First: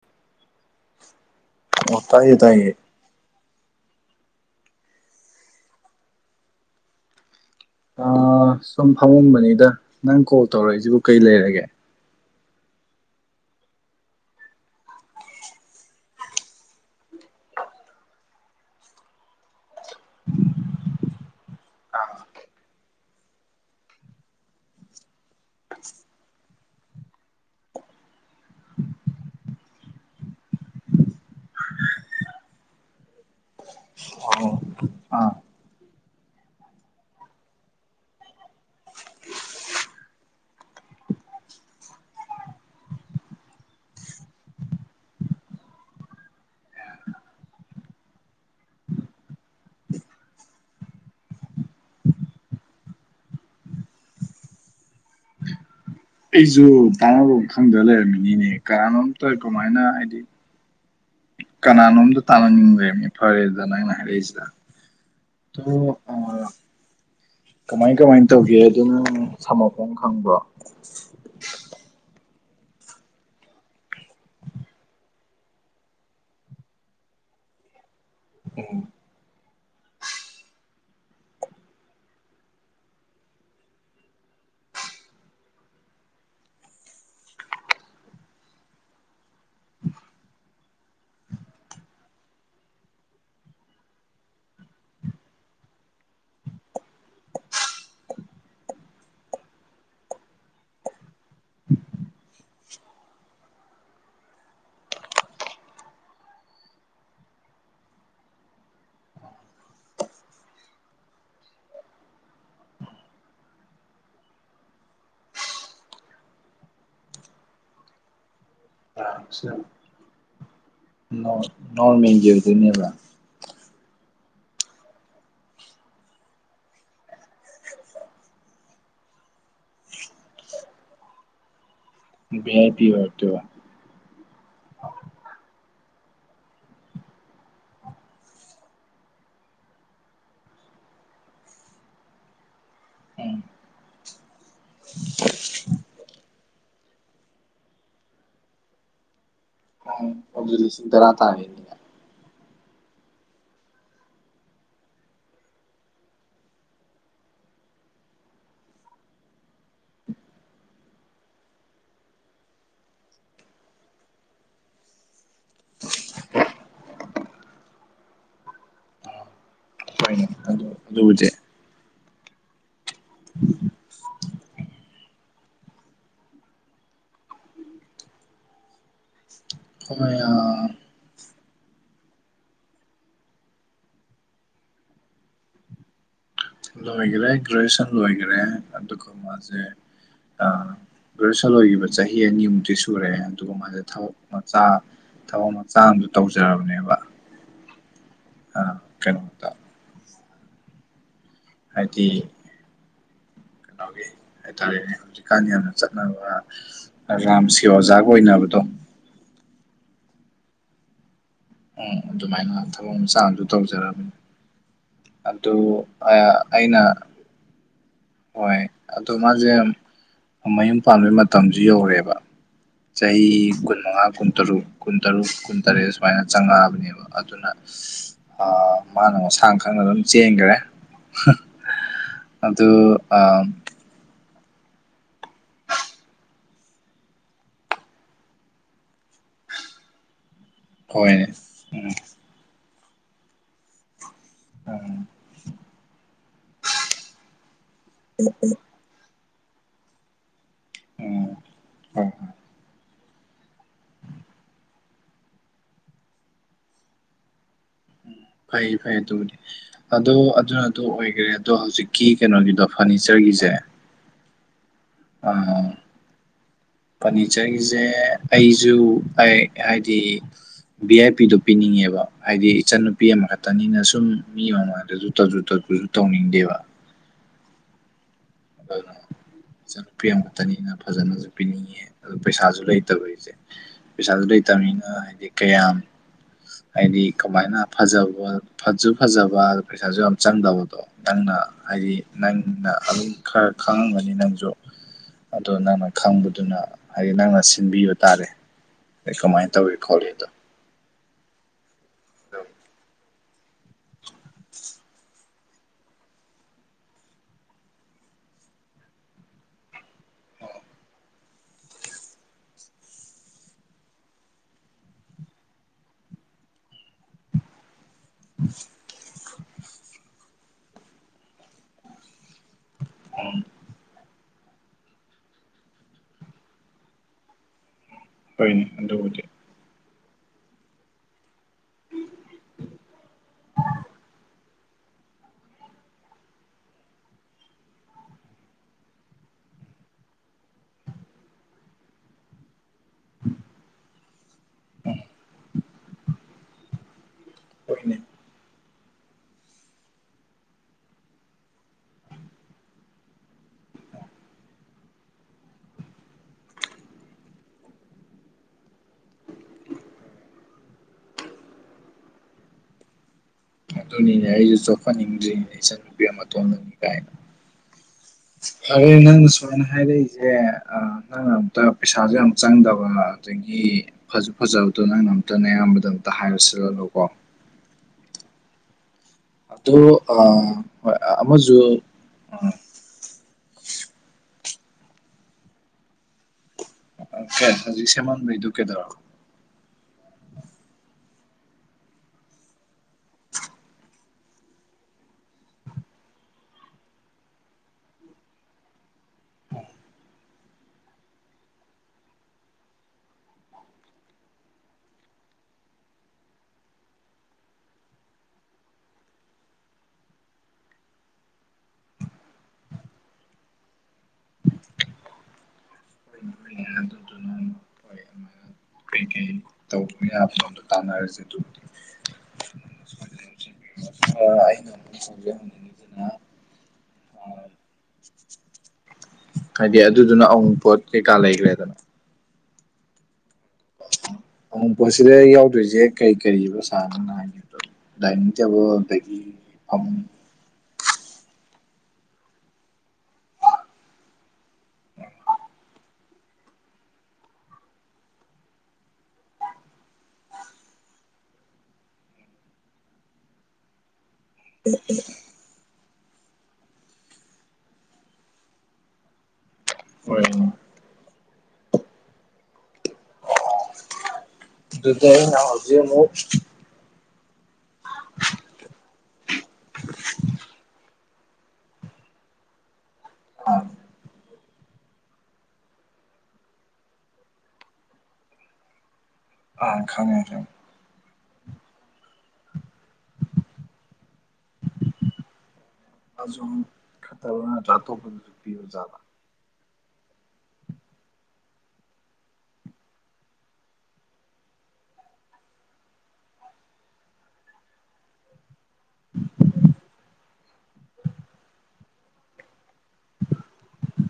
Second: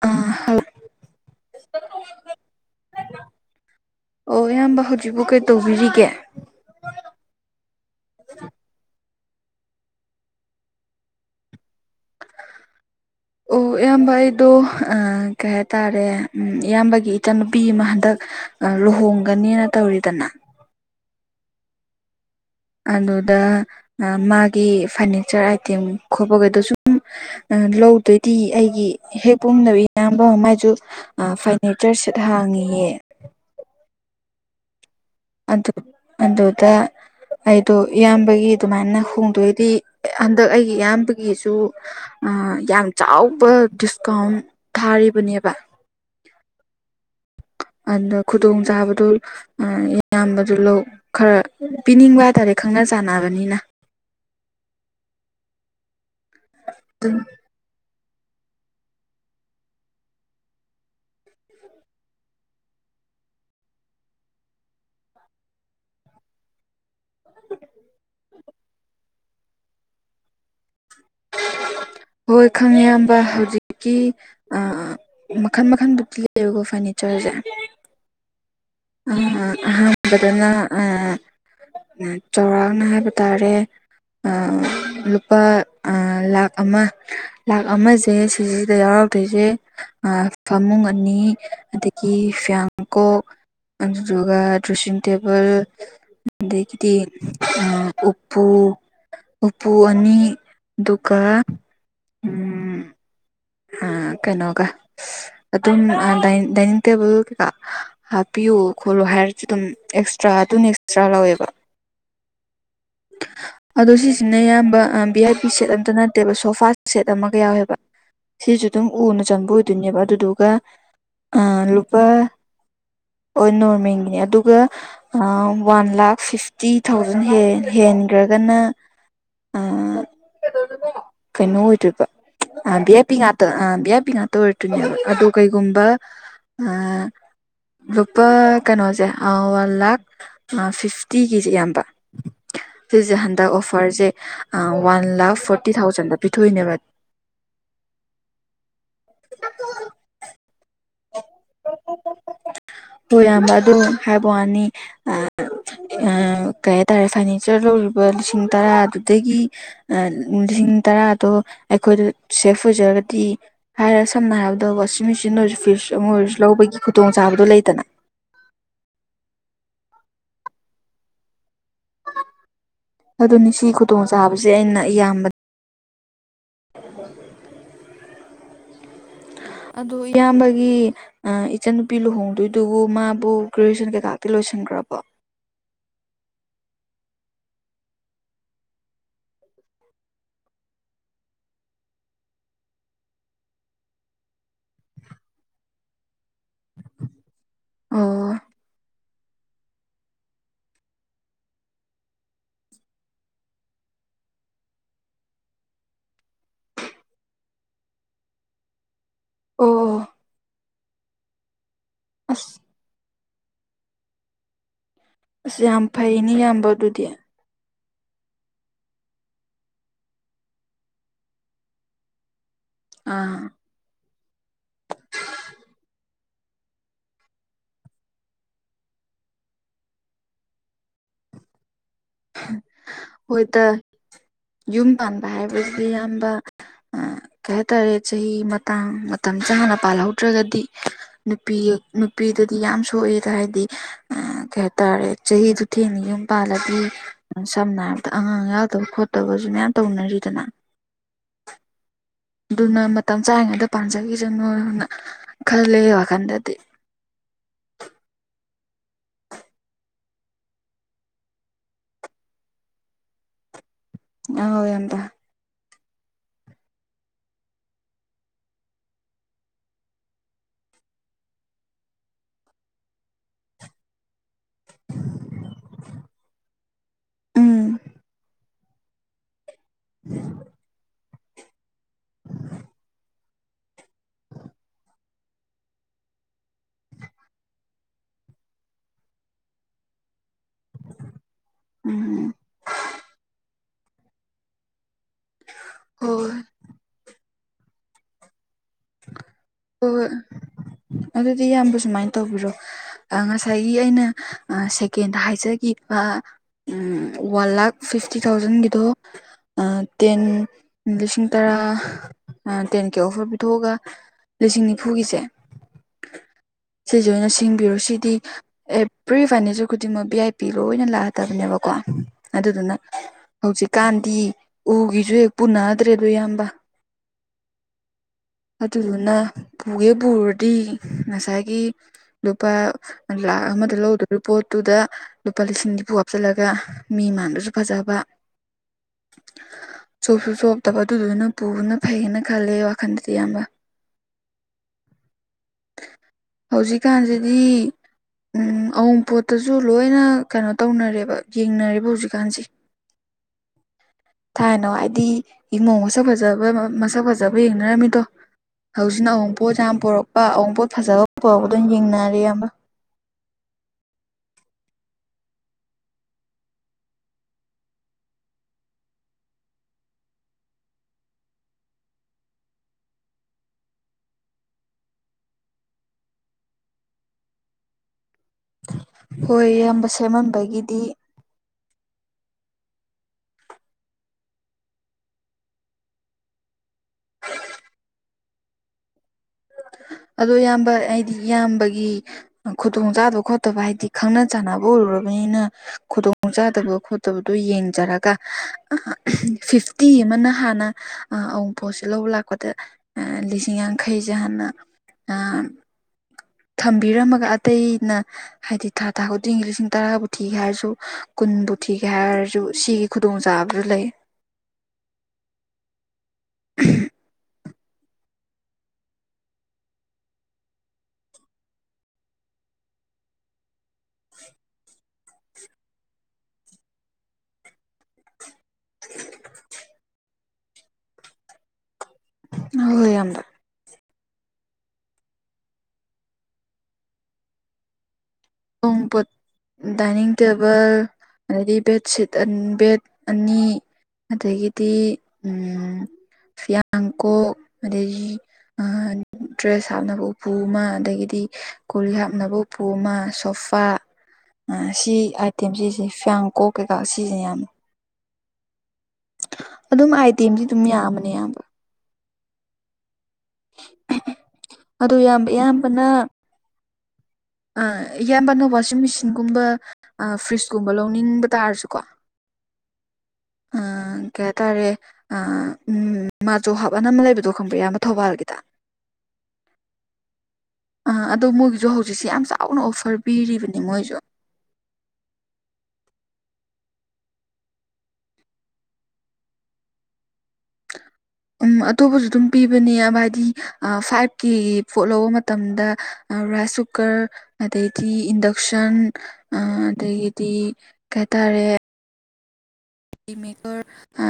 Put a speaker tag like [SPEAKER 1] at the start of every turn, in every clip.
[SPEAKER 1] ꯑ ꯍ‌ꯣꯏ [unintelligible]
[SPEAKER 2] ꯑꯣ ꯇꯥꯏꯌꯦ ꯇꯥꯏꯌꯦ
[SPEAKER 1] [unintelligible] ꯑꯣ ꯏꯌꯥꯝꯕ ꯍꯧꯖꯤꯛꯄꯨ ꯀꯩ ꯇꯧꯕꯤꯔꯤꯒꯦ
[SPEAKER 2] ꯑ ꯁꯨꯝ ꯐꯝꯃꯝꯕꯅꯤꯗ ꯅꯪ ꯀꯣꯜ ꯇꯧꯔꯛꯏꯁꯤꯕꯨ ꯀꯩ ꯂꯩꯔꯒꯦ
[SPEAKER 1] ꯑꯣ ꯏꯌꯥꯝꯕ ꯑꯩꯗꯣ ꯑ ꯀꯩ ꯍꯥꯏꯇꯥꯔꯦ ꯏꯌꯥꯝꯕꯒꯤ ꯏꯆꯟꯅꯨꯄꯤ ꯑꯃ ꯍꯟꯗꯛ ꯂꯨꯍꯣꯡꯒꯅꯤꯅ ꯇꯧꯔꯤꯗꯅ ꯑꯗꯨꯗ ꯃꯥꯒꯤ ꯐꯔꯅꯤꯆꯔ ꯑꯥꯏꯇꯦꯝ ꯈꯣꯠꯄꯒꯩꯗ‌ꯣ ꯁꯨꯝ ꯂꯧꯗꯣꯏꯗꯤ ꯑꯩꯒꯤ ꯍꯦꯛ ꯄ‌ꯣꯛꯃꯤꯟꯅꯕ ꯏꯌꯥꯝꯕ ꯑꯃ ꯃꯥꯏꯁꯨ ꯐꯔꯅꯤꯆꯔ ꯁꯤꯠ ꯍꯥꯡꯉꯤꯌ‌ꯦ
[SPEAKER 2] ꯑꯣ ꯑꯥ
[SPEAKER 1] ꯑꯗꯨ ꯑꯗꯨꯗ ꯑꯩꯗꯣ ꯏꯌꯥꯝꯕꯒꯤ ꯑꯗꯨꯃꯥꯏꯅ ꯍꯣꯡꯗꯣꯏꯗꯤ ꯍꯟꯗꯛ ꯑꯩꯒꯤ ꯏꯌꯥꯝꯕꯒꯤꯁꯨ ꯑ ꯌꯥꯝ ꯆꯥꯎꯕ ꯗꯤꯁꯀꯥꯎꯟ ꯊꯥꯔꯤꯕꯅꯦꯕ ꯑꯗ ꯈꯨꯗꯣꯡ ꯆꯥꯕꯗꯣ ꯑ ꯏꯌꯥꯝꯕꯗꯨ ꯂꯧ ꯈꯔ ꯄꯤꯅꯤꯡꯕ ꯍꯥꯏꯇꯥꯔꯦ ꯈꯪꯅ ꯆꯥꯟꯅꯕꯅꯤꯅ
[SPEAKER 2] ꯑꯩꯁꯨ
[SPEAKER 1] ꯑꯗꯨꯝ
[SPEAKER 2] ꯇꯥꯟꯅꯕꯝ ꯈꯪꯗꯗꯅ ꯂꯩꯔꯝꯃꯤꯅꯤꯅꯦ ꯀꯅꯥꯅꯣꯝꯇ ꯀꯃꯥꯏꯅ ꯍꯥꯏꯗꯤ ꯀꯅꯥꯅꯣꯝꯇ ꯇꯥꯟꯅꯅꯤꯡ [inaudible] ꯐꯔꯦꯗ ꯅꯪꯅ ꯍꯥꯏꯔꯛꯏꯁꯦ [inaudible] ꯁꯝꯃꯐꯣꯡ ꯈꯪꯕ꯭ꯔꯣ
[SPEAKER 1] ꯍꯣꯏ ꯈꯪꯉꯦ ꯏꯌꯥꯝꯕ ꯍꯧꯖꯤꯛꯀꯤ ꯑ ꯃꯈꯟ ꯃꯈꯟꯕꯨꯗꯤ ꯂꯩꯕꯀꯣ ꯐꯔꯅꯤꯆꯔꯁꯦ
[SPEAKER 2] ꯑꯣ
[SPEAKER 1] ꯑ ꯑꯍꯥꯟꯕꯗꯅ ꯑꯥ ꯆꯧꯔꯥꯛꯅ ꯍꯥꯏꯕ ꯇꯥꯔꯦ ꯑ ꯂꯨꯄꯥ ꯂꯥꯈ ꯑꯃ ꯂꯥꯛ ꯑꯃꯁꯦ ꯁꯤꯁꯤꯗ ꯌꯥꯎꯔꯛꯇꯣꯏꯁꯦ ꯐꯃꯨꯡ ꯑꯅꯤ ꯑꯗꯒꯤ ꯐꯤꯌꯥꯡꯀꯣꯛ ꯑꯗꯨꯗꯨꯒ ꯗ꯭ꯔꯦꯁꯤꯡ ꯇꯦꯕꯜ ꯑꯗꯒꯤ ꯑ ꯎꯞꯄꯨ ꯎꯄꯨ ꯑꯅꯤ ꯑꯗꯨꯒ ꯑ ꯀꯩꯅꯣꯒ ꯑꯗꯨꯝ ꯗꯥꯏꯅꯤꯡ ꯇꯦꯕꯜ ꯀꯩꯀꯥ ꯍꯥꯞꯄꯤꯌꯨ ꯈꯣꯠꯂꯨ ꯍꯥꯏꯔꯁꯨ ꯑꯗꯨꯝ ꯑꯦꯛꯁꯇ꯭ꯔꯥ ꯑꯗꯨꯅ ꯑꯦꯛꯁꯇ꯭ꯔꯥ ꯂꯧꯋꯦꯕ [inaudible] ꯑꯗꯣ ꯁꯤꯁꯤꯅ ꯏꯌꯥꯝꯕ ꯚꯤ ꯑꯥꯏ ꯄꯤ ꯁꯦꯠ ꯑꯝꯇ ꯅꯠꯇꯦꯕ ꯁꯣꯐꯥ ꯁꯦꯠ ꯑꯃꯒ ꯌꯥꯎꯋꯦꯕ ꯁꯤꯁꯨ ꯑꯗꯨꯝ ꯎꯅ ꯆꯟꯕ ꯑꯣꯏꯗꯣꯏꯅꯦꯕ ꯑꯗꯨꯗꯨꯒ
[SPEAKER 2] ꯅꯣꯟ [inaudible] ꯑꯣꯏꯗꯨꯏꯅꯦꯕ
[SPEAKER 1] ꯑꯣ ꯅꯣꯔꯃꯦꯟꯒꯤꯅꯦ ꯑꯗꯨꯒ ꯋꯥꯟ ꯂꯥꯈ ꯐꯤꯐꯇꯤ ꯊꯥꯎꯖꯟ ꯍꯦꯟ ꯍꯦꯟꯈ꯭ꯔꯒꯅ ꯑ ꯀꯩꯅꯣ ꯑꯣꯏꯗꯣꯏꯕ
[SPEAKER 2] ꯚꯤ ꯑꯥꯏ ꯄꯤ ꯑꯣꯏꯔꯛꯇꯣꯏꯕ
[SPEAKER 1] ꯑ ꯚꯤ ꯑꯥꯏ ꯄꯤ ꯉꯥꯛꯇ ꯑꯣꯏꯔꯛꯇꯣꯏꯅꯦꯕ ꯑꯗꯣ ꯀꯩꯒꯨꯝꯕ ꯑ ꯂꯨꯄꯥ ꯀꯩꯅꯣꯁꯦ ꯑ ꯋꯥꯟ ꯂꯥꯈ ꯑ ꯐꯤꯐꯇꯤꯒꯤꯁꯦ ꯏꯌꯥꯝꯕ ꯁꯤꯁꯦ ꯍꯟꯗꯛ ꯑꯣꯐꯔꯁꯦ ꯑ ꯋꯥꯟ ꯂꯥꯈ ꯐꯣꯔꯇꯤ ꯊꯥꯎꯖꯟꯗ ꯄꯤꯊꯣꯛꯏꯅꯦꯕ [inaudible]
[SPEAKER 2] ꯑꯗꯨꯗꯤ ꯂꯤꯁꯤꯡ ꯇꯔꯥ ꯇꯥꯔꯦꯅꯦ
[SPEAKER 1] ꯍꯣꯏ ꯏꯌꯥꯝꯕ ꯑꯗꯨ ꯍꯥꯏꯕ ꯋꯥꯅꯤ ꯑ ꯑ ꯀꯩ ꯍꯥꯏꯇꯥꯔꯦ ꯐꯔꯅꯤꯆꯔ ꯂꯧꯔꯤꯕ ꯂꯤꯁꯤꯡ ꯇꯔꯥꯗꯨꯗꯒꯤ ꯑ ꯂꯤꯁꯤꯡ ꯇꯔꯥꯗꯣ ꯑꯩꯈꯣꯏꯗ ꯁꯦꯐ ꯑꯣꯏꯖꯔꯒꯗꯤ ꯍꯥꯏꯔ ꯁꯝꯅ ꯍꯥꯏꯔꯕꯗ ꯋꯥꯁꯤꯡ ꯃꯦꯆꯤꯟ ꯑꯣꯏꯔꯁꯨ ꯐ꯭ꯔꯤꯖ ꯑꯃ ꯑꯣꯏꯔꯁꯨ ꯂꯧꯕꯒꯤ ꯈꯨꯗꯣꯡꯆꯥꯥꯕꯗꯣ ꯂꯩꯇꯅ
[SPEAKER 2] ꯍꯣꯏꯅꯦ ꯑꯗꯨ ꯑꯗꯨꯕꯨꯗꯤ
[SPEAKER 1] ꯑꯗꯨꯅꯦ ꯁꯤ ꯈꯨꯗꯣꯡ ꯆꯥꯕꯁꯦ ꯑꯩꯅ ꯏꯌꯥꯝꯕ ꯑꯗꯣ
[SPEAKER 2] ꯍꯣꯏ
[SPEAKER 1] ꯏꯌꯥꯝꯕꯒꯤ ꯏꯆꯟꯅꯨꯄꯤ ꯂꯨꯍꯣꯡꯗꯣꯏꯗꯨꯕꯨ ꯃꯥꯕꯨ ꯒ꯭ꯔꯦꯖꯨꯋꯦꯁꯟ ꯀꯩ ꯀꯥꯗꯤ ꯂꯣꯏꯁꯤꯟꯈ꯭ꯔꯕꯣ
[SPEAKER 2] ꯂꯣꯏꯒ꯭ꯔꯦ ꯒ꯭ꯔꯦꯖꯨꯋꯦꯁꯟ ꯂꯣꯏꯒ꯭ꯔꯦ ꯑꯗꯨꯒ ꯃꯥꯖꯦ ꯑ ꯒ꯭ꯔꯦꯖꯨꯋꯦꯁꯟ ꯂꯣꯏꯈꯤꯕ ꯆꯍꯤ ꯑꯅꯤꯃꯨꯛꯇꯤ ꯁꯨꯔꯛꯑꯦ ꯑꯗꯨꯒ ꯃꯥꯁꯦ ꯊꯕꯛ ꯃꯆꯥ ꯊꯕꯛ ꯃꯆꯥꯥ ꯑꯃꯁꯨ ꯇꯧꯖꯔꯕꯅꯦꯕ
[SPEAKER 1] ꯑꯣ
[SPEAKER 2] ꯑ ꯀꯩꯅꯣꯗ ꯍꯥꯏꯗꯤ ꯍꯥꯏꯇꯥꯔꯦꯅꯦ ꯍꯧꯖꯤꯛꯀꯥꯟꯒꯤ ꯌꯥꯝꯅ ꯆꯠꯅꯕ ꯔꯥꯝꯁꯀꯤ ꯑꯣꯖꯥꯒ ꯑꯣꯏꯅꯕꯗꯣ
[SPEAKER 1] ꯑꯣ
[SPEAKER 2] ꯎꯝ ꯑꯗꯨꯃꯥꯏꯅ
[SPEAKER 1] ꯑꯁ
[SPEAKER 2] ꯊꯕꯛ ꯃꯆꯥ ꯑꯃꯁꯨ ꯇꯧꯖꯔꯝꯅꯤ ꯑꯗꯨ
[SPEAKER 1] ꯑꯁ ꯌꯥꯝ
[SPEAKER 2] ꯑ
[SPEAKER 1] ꯐꯩꯅꯦ ꯏꯌꯥꯝꯕ
[SPEAKER 2] ꯑꯩꯅ
[SPEAKER 1] ꯑꯗꯨꯗꯤ
[SPEAKER 2] ꯍꯣꯏ ꯑꯗꯣ ꯃꯥꯁꯦ ꯃꯌꯨꯝ ꯄꯥꯟꯕꯩ ꯃꯇꯝꯁꯨ ꯌꯧꯔꯦꯕ ꯆꯍꯤ
[SPEAKER 1] ꯑꯥ
[SPEAKER 2] ꯀꯨꯟꯃꯉꯥ ꯀꯨꯟꯇꯔꯨꯛ ꯀꯨꯟ ꯇꯔꯨꯛ ꯀꯨꯟꯇꯔꯦꯠ ꯁꯨꯃꯥꯏꯅ ꯆꯪꯉꯛꯑꯕꯅꯦꯕ ꯑꯗꯨꯅ ꯃꯥꯅ ꯃꯁꯥ ꯈꯪꯅ ꯑꯗꯨꯝ ꯆꯦꯟꯈꯔꯦ ꯑꯗꯨ ꯑꯝ
[SPEAKER 1] ꯍꯣꯏꯗ ꯌꯨꯝ ꯄꯥꯟꯕ ꯍꯥꯏꯕꯁꯤꯗꯤ ꯏꯌꯥꯝꯕ ꯀꯩ ꯍꯥꯏꯇꯥꯔꯦ ꯆꯍꯤ ꯃꯇꯥꯡ ꯃꯇꯝ ꯆꯥꯅ ꯄꯥꯜꯍꯧꯗ꯭ꯔꯒꯗꯤ
[SPEAKER 2] ꯍꯣꯏꯅꯦ
[SPEAKER 1] ꯅꯨꯄꯤ
[SPEAKER 2] ꯎꯝ
[SPEAKER 1] ꯅꯨꯄꯤꯗꯗꯤ ꯌꯥꯝ ꯁꯣꯏꯌꯦꯗ ꯍꯥꯏꯗꯤ ꯀꯩ ꯍꯥꯏꯇꯥꯔꯦ ꯆꯍꯤꯗꯨ ꯊꯦꯡꯅ ꯌꯨꯝ ꯄꯥꯜꯂꯗꯤ ꯁꯝꯅ ꯍꯥꯏꯔꯕꯗ ꯑꯉꯥꯡ ꯌꯥꯎ ꯐꯠꯇꯕ ꯈꯣꯠꯇꯕꯁꯨ ꯃꯌꯥꯝ ꯇꯧꯅꯔꯤꯗꯅ
[SPEAKER 2] ꯎꯝ ꯍ ꯍ
[SPEAKER 1] ꯑꯗꯨꯅ ꯃꯇꯝ ꯆꯥꯔꯤꯉꯩꯗ ꯄꯥꯟꯖꯈꯤꯁꯅꯨꯅ ꯈꯜꯂꯦ ꯑꯩ ꯋꯥꯈꯟꯗꯗꯤ
[SPEAKER 2] ꯐ ꯐꯩ ꯑꯗꯨꯕꯨꯗꯤ ꯑꯗꯣ ꯑꯗꯨꯅꯗꯣ ꯑꯣꯏꯒꯔꯦ ꯑꯗꯣ ꯍꯧꯖꯤꯛꯀꯤ ꯀꯩꯅꯣꯒꯤꯗꯣ ꯐꯔꯅꯤꯆꯔꯒꯤꯁꯦ
[SPEAKER 1] ꯅꯪ [unintelligible]
[SPEAKER 2] ꯑ ꯐꯔꯅꯤꯆꯔꯒꯤꯁꯦ ꯑꯩꯁꯨ ꯚꯥꯏ ꯍꯥꯏꯗꯤ ꯚꯤ ꯑꯥꯏ ꯄꯤꯗꯣ ꯄꯤꯅꯤꯡꯉꯦꯕ ꯍꯥꯏꯗꯤ ꯏꯆꯟ ꯅꯨꯨꯄꯤ ꯑꯃꯈꯛꯇꯅꯤꯅ ꯁꯨꯝ ꯃꯤ ꯃꯃꯥꯡꯗꯁꯨ ꯇꯥꯖꯣꯞ ꯇꯖꯣꯞ ꯇꯧꯅꯤꯡꯗꯦꯕ
[SPEAKER 1] ꯎꯝ
[SPEAKER 2] ꯏꯆꯥꯟ ꯅꯨꯨꯄꯤ ꯑꯃꯈꯥꯛꯇꯅꯤꯅ ꯐꯖꯅ ꯄꯤꯅꯤꯡꯉꯦ ꯑꯗꯣ ꯄꯩꯁꯥꯁꯨ ꯂꯩꯇꯕ ꯑꯩꯁꯦ ꯄꯩꯁꯥꯁꯨ ꯂꯩꯇꯝꯅꯤꯅ ꯍꯥꯏꯗꯤ ꯀꯌꯥꯝ ꯍꯥꯏꯗꯤ ꯀꯃꯥꯏꯅ ꯐꯖꯕ ꯐꯖꯨ ꯐꯖꯕ ꯄꯩꯁꯥꯁꯨ ꯌꯥꯝ ꯆꯪꯗꯕꯗꯣ ꯅꯪꯅ ꯍꯥꯏꯗꯤ
[SPEAKER 1] ꯎꯝ
[SPEAKER 2] ꯅꯪꯅ ꯑꯗꯨꯝ ꯈꯔ ꯈꯪꯉꯝꯒꯅꯤ ꯅꯪꯁꯨ ꯑꯗꯣ ꯅꯪꯅ
[SPEAKER 1] ꯍꯣꯏ
[SPEAKER 2] ꯈꯪꯕꯗꯨꯅ ꯍꯥꯏꯗꯤ ꯅꯪꯅ ꯁꯤꯟꯕꯤꯕ ꯇꯥꯔꯦ ꯑꯦ ꯀꯃꯥꯏ ꯇꯧꯏ
[SPEAKER 1] ꯍꯣꯏ ꯍꯣꯏ
[SPEAKER 2] ꯈꯣꯠꯂꯤꯗꯣ
[SPEAKER 1] ꯑꯗꯨꯗꯤ ꯏꯌꯥꯝꯕ ꯁꯨꯃꯥꯏ ꯇꯧꯕꯤꯔꯣ ꯑ ꯉꯁꯥꯏꯒꯤ ꯑꯩꯅ ꯁꯦꯀꯦꯟꯗ ꯍꯥꯏꯖꯒꯤꯕ ꯎꯝ ꯋꯥꯟ ꯂꯥꯛ ꯐꯤꯐꯇꯤ ꯊꯥꯎꯖꯟꯒꯤꯗꯣ ꯑ ꯇꯦꯟ ꯂꯤꯁꯤꯡ ꯇꯔꯥ ꯑ ꯇꯦꯟ ꯀꯦ ꯑꯣꯐꯔ ꯊꯣꯛꯑꯥꯒ ꯂꯤꯁꯤꯡ ꯅꯤꯐꯨꯒꯤꯁꯦ ꯁꯤꯁꯦ ꯑꯣꯏꯅ ꯁꯤꯡꯕꯤꯔꯣ ꯁꯤ ꯗꯤ ꯑꯦꯕꯔꯤ ꯐꯔꯅꯤꯆꯔ ꯈꯨꯗꯤꯡꯃꯛ ꯕꯤ ꯑꯥꯏ ꯄꯤ ꯂꯣꯏꯅ ꯂꯥꯛꯑꯗꯕꯅꯦꯕꯀꯣ ꯑꯗꯨꯗꯨꯅ
[SPEAKER 2] [inaudible]
[SPEAKER 1] ꯍꯧꯖꯤꯛꯀꯥꯟꯗꯤ ꯎꯒꯤꯁꯨ ꯍꯦꯛ ꯄꯨꯅꯗ꯭ꯔꯦꯗꯣ ꯏꯌꯥꯝꯕ
[SPEAKER 2] ꯍꯣꯏꯅꯦ
[SPEAKER 1] ꯑꯗꯨꯗꯨꯅ
[SPEAKER 2] ꯑꯗꯨꯕꯨꯗꯤ
[SPEAKER 1] ꯄꯨꯒꯦ ꯄꯨꯔꯗꯤ ꯉꯁꯥꯏꯒꯤ ꯂꯨꯄꯥ ꯂꯥꯛ ꯑꯃꯗꯣ ꯂꯧꯗꯕꯩ ꯄꯣꯠꯇꯨꯗ ꯂꯨꯄꯥ ꯂꯤꯁꯤꯡ ꯅꯤꯐꯨ ꯍꯥꯞꯆꯤꯜꯂꯒ ꯃꯤ ꯃꯥꯡꯗꯁꯨ ꯐꯖꯕ ꯆꯣꯞꯁꯨ ꯆꯣꯞꯇꯕ ꯑꯗꯨꯗꯨꯅ ꯄꯨꯕꯅ ꯐꯩꯌꯦꯅ ꯈꯜꯂꯦ ꯋꯥꯈꯟ ꯀꯩꯌꯝꯅ ꯍꯧꯖꯤꯛꯀꯥꯟꯁꯤꯗꯤ
[SPEAKER 2] ꯍꯣꯏꯅꯦ
[SPEAKER 1] ꯎꯝ ꯑꯎꯟꯄꯣꯠꯇꯁꯨ ꯂꯣꯏꯅ ꯀꯩꯅꯣ ꯇꯧꯅꯔꯦꯕ ꯌꯦꯡꯅꯔꯦꯕ ꯍꯧꯖꯤꯛꯀꯥꯟꯁꯦ꯫ [inaudible] ꯊꯥꯏꯅ ꯍꯥꯏꯗꯤ ꯏꯃꯣ ꯃꯁꯛ ꯐꯖꯕ ꯃꯁꯛ ꯐꯖꯕ ꯌꯦꯡꯅꯔꯝꯃꯤ ꯑꯣ ꯍꯧꯖꯤꯛꯅ ꯑꯎꯣꯡꯄꯣꯠꯁ ꯌꯥꯝ ꯄꯣꯔꯛꯄ ꯑꯋꯣꯡꯄꯣꯠ ꯐꯖꯕ ꯄꯣꯔꯛꯄ ꯑꯗꯨꯝ ꯌꯦꯡꯅꯔꯦ ꯏꯌꯝꯕ꯫
[SPEAKER 2] ꯑꯗꯨꯅꯤꯅꯦ ꯑꯩꯁꯨ ꯆꯣꯞꯐꯟꯅꯤꯡꯗ꯭ꯔꯤꯅꯦ ꯏꯆꯟ ꯅꯨꯨꯄꯤ ꯑꯃ ꯃꯇꯣꯝꯗꯅꯤ ꯀꯥꯏꯅ꯫ ꯑ ꯅꯪꯅ ꯁꯅ ꯍꯥꯏꯔꯛꯏꯁꯦ ꯑꯥ ꯅꯪꯅ ꯑꯝꯇ ꯄꯩꯁꯥꯁꯨ ꯌꯥꯝ ꯆꯪꯗꯕ ꯑꯗꯒꯤ ꯐꯖ ꯐꯖꯕꯗꯣ ꯅꯪꯅ ꯑꯝꯇꯅ ꯑꯌꯥꯝꯕꯗ ꯑꯝꯇ ꯍꯥꯏꯔꯨꯁꯤꯜꯂꯂꯨ ꯀꯣ꯫
[SPEAKER 1] ꯍꯣꯏ
[SPEAKER 2] ꯑꯗꯣ
[SPEAKER 1] ꯏꯌꯥꯝꯕ ꯁꯦꯝꯃꯝꯕꯒꯤꯗꯤ
[SPEAKER 2] ꯑ ꯑꯃꯁꯨ ꯑ, ꯀ ꯍꯧꯖꯤꯛ ꯁꯦꯃꯟꯕꯩꯗꯨ ꯀꯩꯗꯧꯔꯕ꯫
[SPEAKER 1] ꯑꯗꯣ ꯏꯌꯥꯝꯕ ꯑꯩꯗꯤ ꯏꯌꯥꯝꯕꯒꯤ ꯈꯨꯗꯣꯡ ꯆꯥꯗꯕ ꯈꯣꯠꯇꯕ ꯍꯥꯏꯗꯤ ꯈꯪꯅ ꯆꯥꯟꯅꯕ ꯑꯣꯏꯔꯨꯔꯕꯅꯤꯅ ꯈꯨꯗꯣꯡꯆꯥꯥꯗꯕ ꯈꯣꯠꯇꯕꯗꯣ ꯌꯦꯡꯖꯔꯒ ꯐꯤꯐꯇꯤ ꯑꯃꯅ ꯍꯥꯟꯅ ꯑ ꯑꯎꯅꯄꯣꯠꯁꯦ ꯂꯧꯕ ꯂꯥꯛꯄꯗ ꯂꯤꯁꯤꯡ ꯌꯥꯡꯈꯩꯁꯦ ꯍꯥꯟꯅ ꯑꯥ ꯊꯝꯕꯤꯔꯝꯃꯒ ꯑꯇꯩꯅ ꯍꯥꯏꯗꯤ ꯊꯥ ꯊꯥ ꯈꯨꯗꯤꯒꯤ ꯂꯤꯁꯤꯡ ꯇꯔꯥꯕꯨ ꯊꯤꯒꯦ ꯍꯥꯏꯔꯁꯨ ꯀꯨꯟꯕꯨ ꯊꯤꯒꯦ ꯍꯥꯏꯔꯁꯨ ꯁꯤ ꯈꯨꯗꯣꯡꯆꯥꯥꯕꯗꯨ ꯂꯩ
[SPEAKER 2] ꯍꯣꯏꯅꯦ
[SPEAKER 1] [unintelligible]
[SPEAKER 2] ꯀꯩꯒꯤ꯫ ꯇꯧꯕ ꯌꯥꯕꯉꯣꯟꯗ ꯇꯥꯟꯅꯔꯁꯦ ꯑꯗꯨ꯫ [unintelligible]
[SPEAKER 1] [unintelligible]
[SPEAKER 2] ꯍꯥꯏꯗꯤ ꯑꯗꯨ ꯑꯗꯨꯅ ꯑꯎꯟꯄꯣꯠ ꯀꯩꯀꯥ ꯂꯩꯈ꯭ꯔꯦꯗꯅ꯫
[SPEAKER 1] [unintelligible] ꯌꯥꯝꯅ
[SPEAKER 2] ꯑꯎꯟꯄꯣꯠꯁꯤꯗ ꯌꯥꯎꯗꯣꯏꯔꯤꯁꯦ ꯀꯔꯤ ꯀꯔꯤ [unintelligible] ꯗꯥꯏꯅꯤꯡ ꯇꯦꯕꯜ
[SPEAKER 1] ꯑꯎꯟꯄꯣꯠ
[SPEAKER 2] ꯑꯗꯒꯤ ꯐꯃꯨꯡ꯫
[SPEAKER 1] ꯗꯥꯏꯅꯤꯡ ꯇꯦꯕꯜ ꯑꯗꯒꯤ ꯕꯦꯠꯁꯤꯠ ꯕꯦꯠ ꯑꯅꯤ꯫ ꯑꯗꯒꯤꯗꯤ ꯐꯤꯌꯥꯡꯀꯣꯛ ꯑꯗꯒꯤ ꯑ ꯗ꯭ꯔꯦꯁ ꯍꯥꯞꯅꯕ ꯎꯄꯨ ꯑꯃ ꯑꯗꯒꯤꯗꯤ ꯀꯣꯂꯤꯛ ꯍꯥꯞꯅꯕ ꯎꯄꯨ ꯑꯃ꯫ ꯁꯣꯐꯥ ꯁꯤ ꯑꯥꯏꯇꯦꯝꯁꯤꯁꯦ ꯐ꯭ꯌꯥꯡ ꯀꯣꯛ ꯀꯩꯀꯥ ꯁꯤꯁꯦ ꯌꯥꯝ ꯑꯗꯨꯝ
[SPEAKER 2] ꯍꯣꯏ
[SPEAKER 1] ꯑꯥꯏꯇꯦꯝꯗꯤ ꯑꯗꯨꯝ
[SPEAKER 2] ꯑꯗꯨꯗꯤ
[SPEAKER 1] ꯌꯥꯝꯕꯅꯦ ꯌꯥꯝꯅ꯫ ꯑꯗꯨ
[SPEAKER 2] ꯑꯗꯨꯗ
[SPEAKER 1] ꯏꯌꯥꯝꯕ
[SPEAKER 2] ꯍꯧꯖꯤꯛ ꯑꯃꯨꯛ
[SPEAKER 1] ꯑ ꯏꯌꯥꯝꯕꯅ ꯋꯥꯁꯤꯡ ꯃꯦꯁꯤꯟꯒꯨꯝꯕ ꯐ꯭ꯔꯤꯖꯀꯨꯝꯕ ꯂꯧꯅꯤꯡꯕ ꯇꯥꯔꯁꯨꯀꯣ꯫ ꯑ ꯀꯩ ꯍꯥꯏ ꯇꯥꯔꯦ ꯑ ꯎꯝ ꯃꯥꯖꯣ ꯍꯥꯞ ꯑꯅꯥ ꯑꯃ ꯂꯩꯕꯗꯣ ꯈꯪꯕ ꯏꯌꯥꯝꯕ ꯊꯧꯕꯥꯜꯒꯤꯗ꯫
[SPEAKER 2] ꯑ ꯈꯪꯉꯦ ꯑꯗꯨ꯫
[SPEAKER 1] ꯑꯥ ꯑꯗꯣ ꯃꯣꯏꯒꯤꯁꯨ ꯍꯧꯖꯤꯛꯁꯦ ꯌꯥꯝ ꯆꯥꯎꯅ ꯑꯣꯐꯔ ꯄꯤꯔꯤꯕꯅꯤ ꯃꯣꯏꯁꯨ꯫
[SPEAKER 2] ꯃꯥꯖꯣ ꯍꯥꯞ ꯈꯠꯇꯕ ꯅꯠꯇ꯭ꯔꯥ ꯑꯇꯣꯞꯄꯗꯁꯨ ꯄꯤꯗ ꯖꯥꯠꯂ꯫
[SPEAKER 1] ꯎꯝ ꯑꯇꯣꯞꯄꯁꯨ ꯑꯗꯨꯝ ꯄꯤꯕꯅꯦ꯫ [unintelligible] ꯐꯥꯏꯚ ꯀꯦ ꯄꯣꯠ ꯂꯧꯕ ꯃꯇꯝꯗ ꯔꯥꯏꯁ ꯀꯨꯀꯔ ꯑꯗꯩꯗꯤ ꯏꯟꯗꯛ ꯁꯟ ꯑꯥ ꯑꯗꯒꯤꯗꯤ ꯀꯩ ꯍꯥꯏꯇꯥꯔꯦ꯫ ꯇꯤ ꯃꯦꯀꯔ ꯑ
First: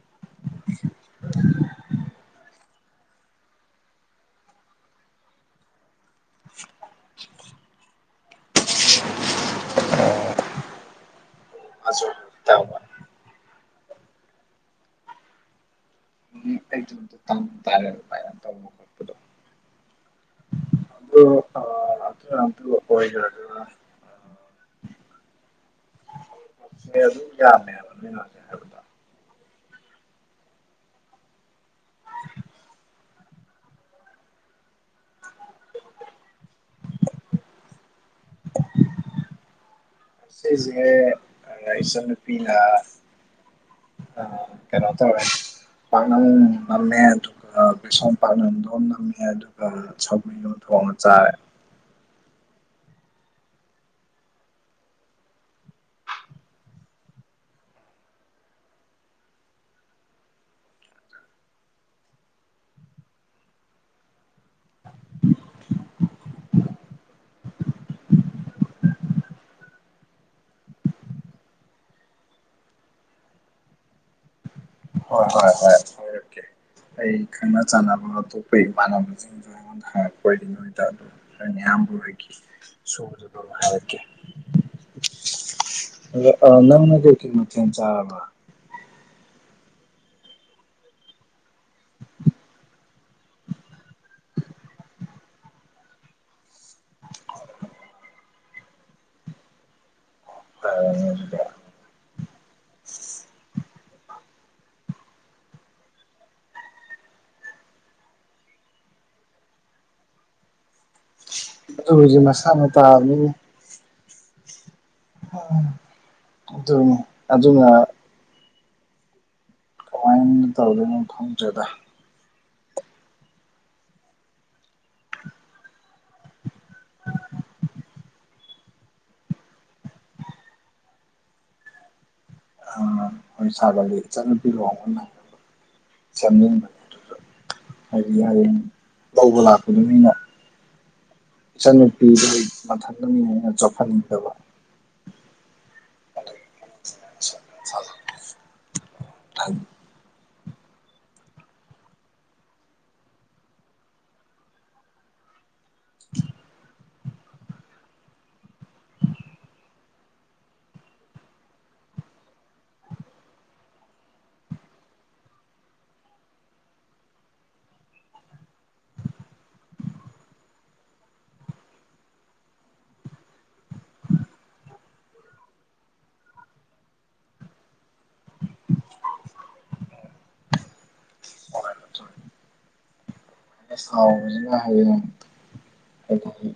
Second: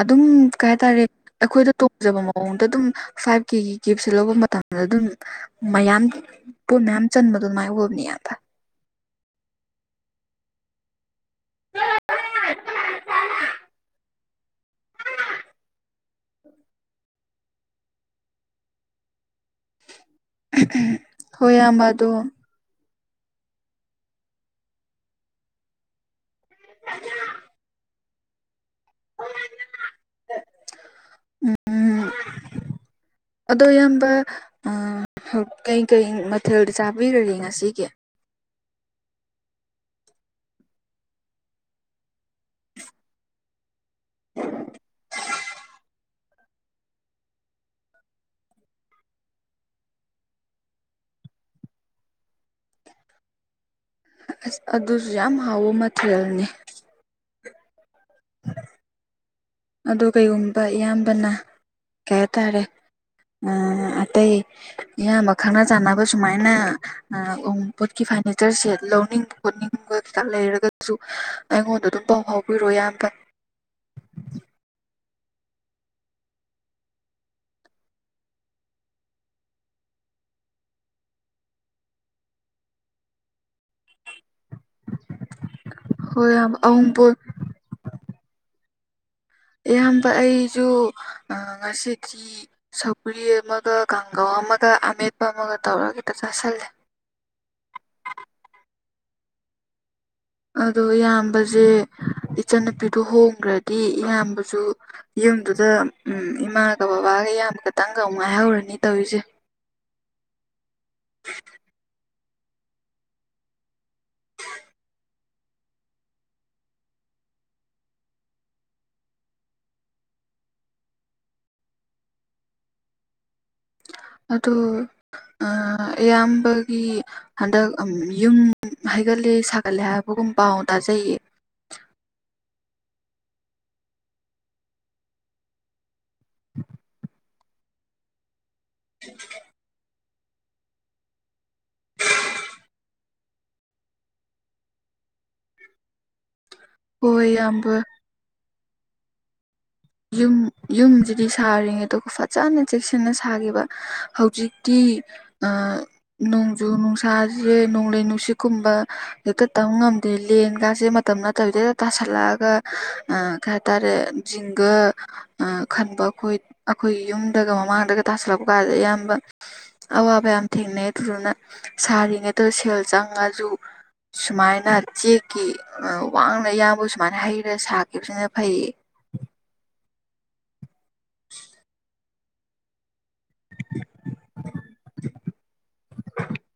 [SPEAKER 1] ꯑꯗꯨꯝ ꯀꯩ ꯍꯥꯏꯇꯥꯔꯦ ꯑꯩꯈꯣꯏꯗ ꯇꯣꯡꯖꯕ ꯃꯑꯣꯡꯗ ꯑꯗꯨꯝ ꯐꯥꯏꯚ ꯀꯦꯒꯤ ꯀꯦꯞꯁꯦ ꯂꯧꯕ ꯃꯇꯝꯗ ꯑꯗꯨꯝ ꯃꯌꯥꯝ ꯄꯣꯠ ꯃꯌꯥꯝ ꯆꯟꯕꯗꯨ ꯑꯗꯨꯃꯥꯏꯟ ꯑꯣꯏꯕꯅꯤ ꯏꯌꯥꯝꯕ
[SPEAKER 2] [unintelligible]
[SPEAKER 1] [unintelligible]
[SPEAKER 2] ꯎꯝ ꯑꯩ ꯇꯝ ꯇꯥꯔꯦ [unintelligible] ꯈꯣꯠꯄꯗꯣ
[SPEAKER 1] ꯍꯣꯏ ꯏꯌꯥꯝꯕ ꯑꯗꯨ
[SPEAKER 2] ꯑꯣꯏꯔ ꯑꯗꯨꯒ ꯁꯦꯟꯗꯨ ꯌꯥꯝꯃꯦꯕ ꯑꯗꯨꯅ
[SPEAKER 1] ꯎꯝ ꯑꯗꯣ ꯏꯌꯥꯝꯕ ꯑꯥ ꯀꯩꯀꯩ ꯃꯊꯦꯜꯗꯤ ꯆꯥꯕꯤꯔꯒꯦ ꯉꯁꯤꯒꯤ
[SPEAKER 2] ꯉꯁꯤꯁꯦ ꯏꯆꯟ ꯅꯨꯄꯤꯅ ꯑꯥ ꯀꯩꯅꯣ ꯇꯧꯔꯦ ꯄꯥꯛꯅꯝ ꯑꯝ ꯅꯝꯃꯦ ꯑꯗꯨ ꯑꯥ ꯕꯦꯁꯣꯟ ꯄꯥꯛꯅꯞꯗꯣ ꯅꯝꯃꯦ ꯑꯗꯨꯒ ꯁꯧꯒ꯭ꯔꯤ ꯑꯝ ꯊꯣꯡꯉ ꯆꯥꯔꯦ
[SPEAKER 1] ꯑꯁ ꯑꯗꯨꯁꯨ ꯌꯥꯝ ꯍꯥꯎꯕ ꯃꯊꯦꯜꯅꯤ ꯎꯝ ꯑꯗꯨ ꯀꯩꯒꯨꯝꯕ ꯏꯌꯥꯝꯕꯅ ꯀꯩ ꯍꯥꯏꯇꯥꯔꯦ ꯑꯥ ꯑꯇꯩ ꯏꯌꯥꯝꯕ ꯈꯪꯅ ꯆꯥꯟꯅꯕ ꯁꯨꯃꯥꯏꯅ ꯑꯏ ꯎꯄꯣꯠꯀꯤ ꯐꯥꯔꯅꯤꯆꯔ ꯁꯦꯠ ꯂꯧꯅꯤꯡ ꯈꯣꯠꯅꯤꯡꯕ ꯀꯩꯀꯥ ꯂꯩꯔꯒꯁꯨ ꯑꯩꯉꯣꯟꯗ ꯑꯗꯨꯝ ꯄꯥꯎ ꯐꯥꯎꯕꯤꯔꯣꯑꯣ ꯏꯌꯥꯝꯕ
[SPEAKER 2] ꯍꯣꯏ ꯍꯣꯏ ꯍꯥꯏꯔꯛꯀꯦ ꯑꯩ ꯈꯪꯅ ꯆꯥꯟꯅꯕ ꯑꯇꯣꯞꯄ ꯏꯃꯥꯟꯅꯕꯁꯤꯡꯁꯨ ꯑꯩꯉꯣꯟꯗ ꯍꯥꯏꯔꯛꯄ ꯑꯣꯏꯗꯤ ꯅꯣꯏꯗ ꯑꯗꯨꯝ ꯅꯣꯏ ꯅꯌꯥꯝꯕ ꯍꯣꯏꯒꯤꯗꯒꯤꯁꯨ ꯑꯗꯨꯝ ꯍꯥꯏꯔꯛꯀꯦ
[SPEAKER 1] ꯍꯣꯏ ꯏꯌꯥꯝꯕ
[SPEAKER 2] ꯑꯥ ꯅꯪꯅ ꯀꯩ
[SPEAKER 1] ꯑꯎꯟꯄꯣꯠ
[SPEAKER 2] ꯀꯩ ꯃꯊꯦꯜ ꯆꯥꯔꯕ
[SPEAKER 1] ꯏꯌꯥꯝꯕ ꯑꯩꯁꯨ ꯑꯥ ꯉꯁꯤꯗꯤ ꯁꯧꯒ꯭ꯔꯤ ꯑꯃꯒ ꯀꯥꯡꯒꯧ ꯑꯃꯒ ꯑꯃꯦꯠꯄ ꯑꯃꯒ ꯇꯧꯔꯒ ꯍꯦꯛꯇ ꯆꯥꯥꯁꯤꯜꯂꯦ ꯑꯗꯣ ꯏꯌꯥꯝꯕꯁꯦ ꯏꯆꯟ ꯅꯨꯄꯤꯗꯣ ꯍꯣꯡꯈ꯭ꯔꯗꯤ ꯏꯌꯥꯝꯕꯁꯨ ꯌꯨꯝꯗꯨꯗ ꯎꯝ ꯏꯃꯥꯒ ꯕꯕꯥꯒ ꯏꯌꯥꯝꯕ ꯈꯇꯪꯒ ꯉꯥꯏꯍꯧꯔꯅꯤ ꯇꯧꯔꯤꯁꯦ [inaudible]
[SPEAKER 2] ꯑꯗꯨꯕꯨꯗꯤ ꯃꯁꯥꯅ ꯇꯥꯕꯅꯤꯅꯦ ꯑꯗꯨꯅꯤ ꯑꯗꯨꯅ ꯀꯃꯥꯏꯟ ꯇꯧꯗꯨꯏꯅꯣ ꯈꯪꯗ꯭ꯔꯦꯗ
[SPEAKER 1] ꯑꯗꯨ ꯑꯥ ꯏꯌꯥꯝꯕꯒꯤ ꯍꯟꯗꯛ ꯌꯨꯝ ꯍꯩꯒꯠꯂꯦ ꯁꯥꯒꯠꯂꯦ ꯍꯥꯏꯕꯒꯨꯝ ꯄꯥꯎ ꯇꯥꯖꯩꯌꯦ
[SPEAKER 2] ꯑꯥ ꯍꯣꯏ ꯁꯥꯒꯠꯂꯦ ꯏꯆꯟ ꯅꯨꯄꯤ ꯂꯨꯍꯣꯡꯕ ꯅꯡ ꯆꯞ ꯍꯥꯏꯗꯤ [unintelligible] ꯂꯧꯕ ꯂꯥꯛꯄ ꯃꯤꯅ ꯏꯆꯟ ꯅꯨꯄꯤꯗꯨ ꯃꯊꯟꯗꯅꯤꯅ ꯑꯩꯅ ꯆꯣꯞꯍꯟꯅꯤꯡꯗꯕ
[SPEAKER 1] ꯍꯣꯏ ꯏꯌꯥꯝꯕ
[SPEAKER 2] [unintelligible]
[SPEAKER 1] ꯌꯨꯝ ꯌꯨꯝꯁꯤꯗꯤ ꯁꯥꯔꯤꯉꯩꯗꯨ ꯐꯥꯖꯅ ꯆꯦꯛꯁꯤꯟꯅ ꯁꯥꯒꯤꯕ ꯍꯧꯖꯤꯛꯇꯤ ꯑꯥ ꯅꯣꯡꯖꯨ ꯅꯨꯡꯁꯥꯁꯦ ꯅꯣꯡꯂꯩ ꯅꯨꯡꯁꯤꯠꯀꯨꯝꯕ ꯍꯦꯛꯇ ꯇꯝꯕ ꯉꯝꯗꯦ ꯂꯦꯟꯒꯥꯁꯦ ꯃꯇꯝ ꯅꯠꯇꯕꯤꯗ ꯇꯥꯁꯜꯂꯛꯑꯒ ꯑꯥ ꯀꯩ ꯍꯥꯏꯇꯥꯔꯦ ꯖꯤꯡ ꯒ ꯑꯥ ꯈꯟꯕ ꯑꯩꯈꯣꯏ ꯑꯩꯈꯣꯏꯒꯤ ꯌꯨꯝꯗꯒ ꯃꯃꯥꯡꯗꯒ ꯇꯥꯁꯜꯂꯛꯄ ꯀꯥꯟꯁꯦ ꯏꯌꯥꯝꯕ ꯑꯋꯥꯕ ꯌꯥꯝ ꯊꯦꯡꯅꯩ ꯑꯗꯨꯗꯨꯅ ꯁꯥꯔꯤꯉꯩꯗ ꯁꯦꯜ ꯆꯪꯉꯁꯨ ꯁꯨꯃꯥꯏꯅ ꯆꯦꯛꯀꯤ ꯑꯥ ꯋꯥꯡꯅ ꯏꯌꯥꯝꯕ ꯁꯨꯃꯥꯏꯅ ꯍꯩꯔꯒ ꯁꯥꯈꯤꯕꯁꯤꯅ ꯐꯩꯌꯦ
[SPEAKER 2] ꯁꯥꯍꯧꯕꯅꯤꯅ ꯍꯥꯌꯦꯡ ꯍꯥꯏꯗꯤ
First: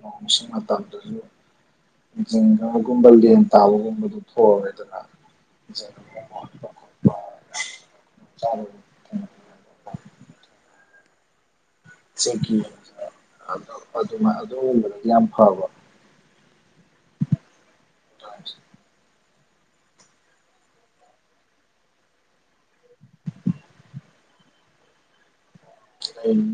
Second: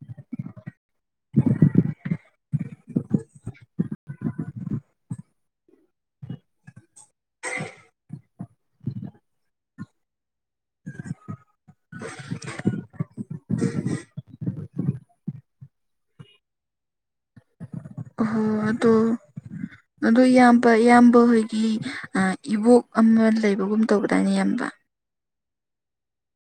[SPEAKER 2] ꯅꯣꯡ ꯁꯤꯡ ꯃꯇꯝ ꯑꯗꯥꯒꯤ ꯖꯤꯡꯒꯒꯨꯝꯕ ꯂꯦꯟ ꯇꯥꯕꯒꯨꯝꯕꯗꯨ ꯊꯣꯛꯑꯔꯣꯏꯗꯅ [unintelligible]
[SPEAKER 1] [unintelligible]
[SPEAKER 2] [unintelligible]
[SPEAKER 1] [unintelligible]
[SPEAKER 2] ꯆꯦꯡꯀꯤ ꯑꯗꯣ ꯑꯗꯨ ꯑꯗꯨꯒꯨꯝꯕꯗꯗꯤ ꯌꯥꯝ ꯐꯕ
[SPEAKER 1] ꯑꯣꯍꯣ ꯑꯗꯣ ꯑꯗꯣ ꯏꯌꯥꯝꯕ ꯏꯌꯥꯝꯕ ꯍꯣꯏꯒꯤ ꯑ ꯏꯕꯣꯛ ꯑꯃ ꯂꯩꯕꯒꯨꯝ ꯇꯧꯕꯗꯥꯏꯅꯦ ꯌꯥꯝꯕ
[SPEAKER 2] [unintelligible]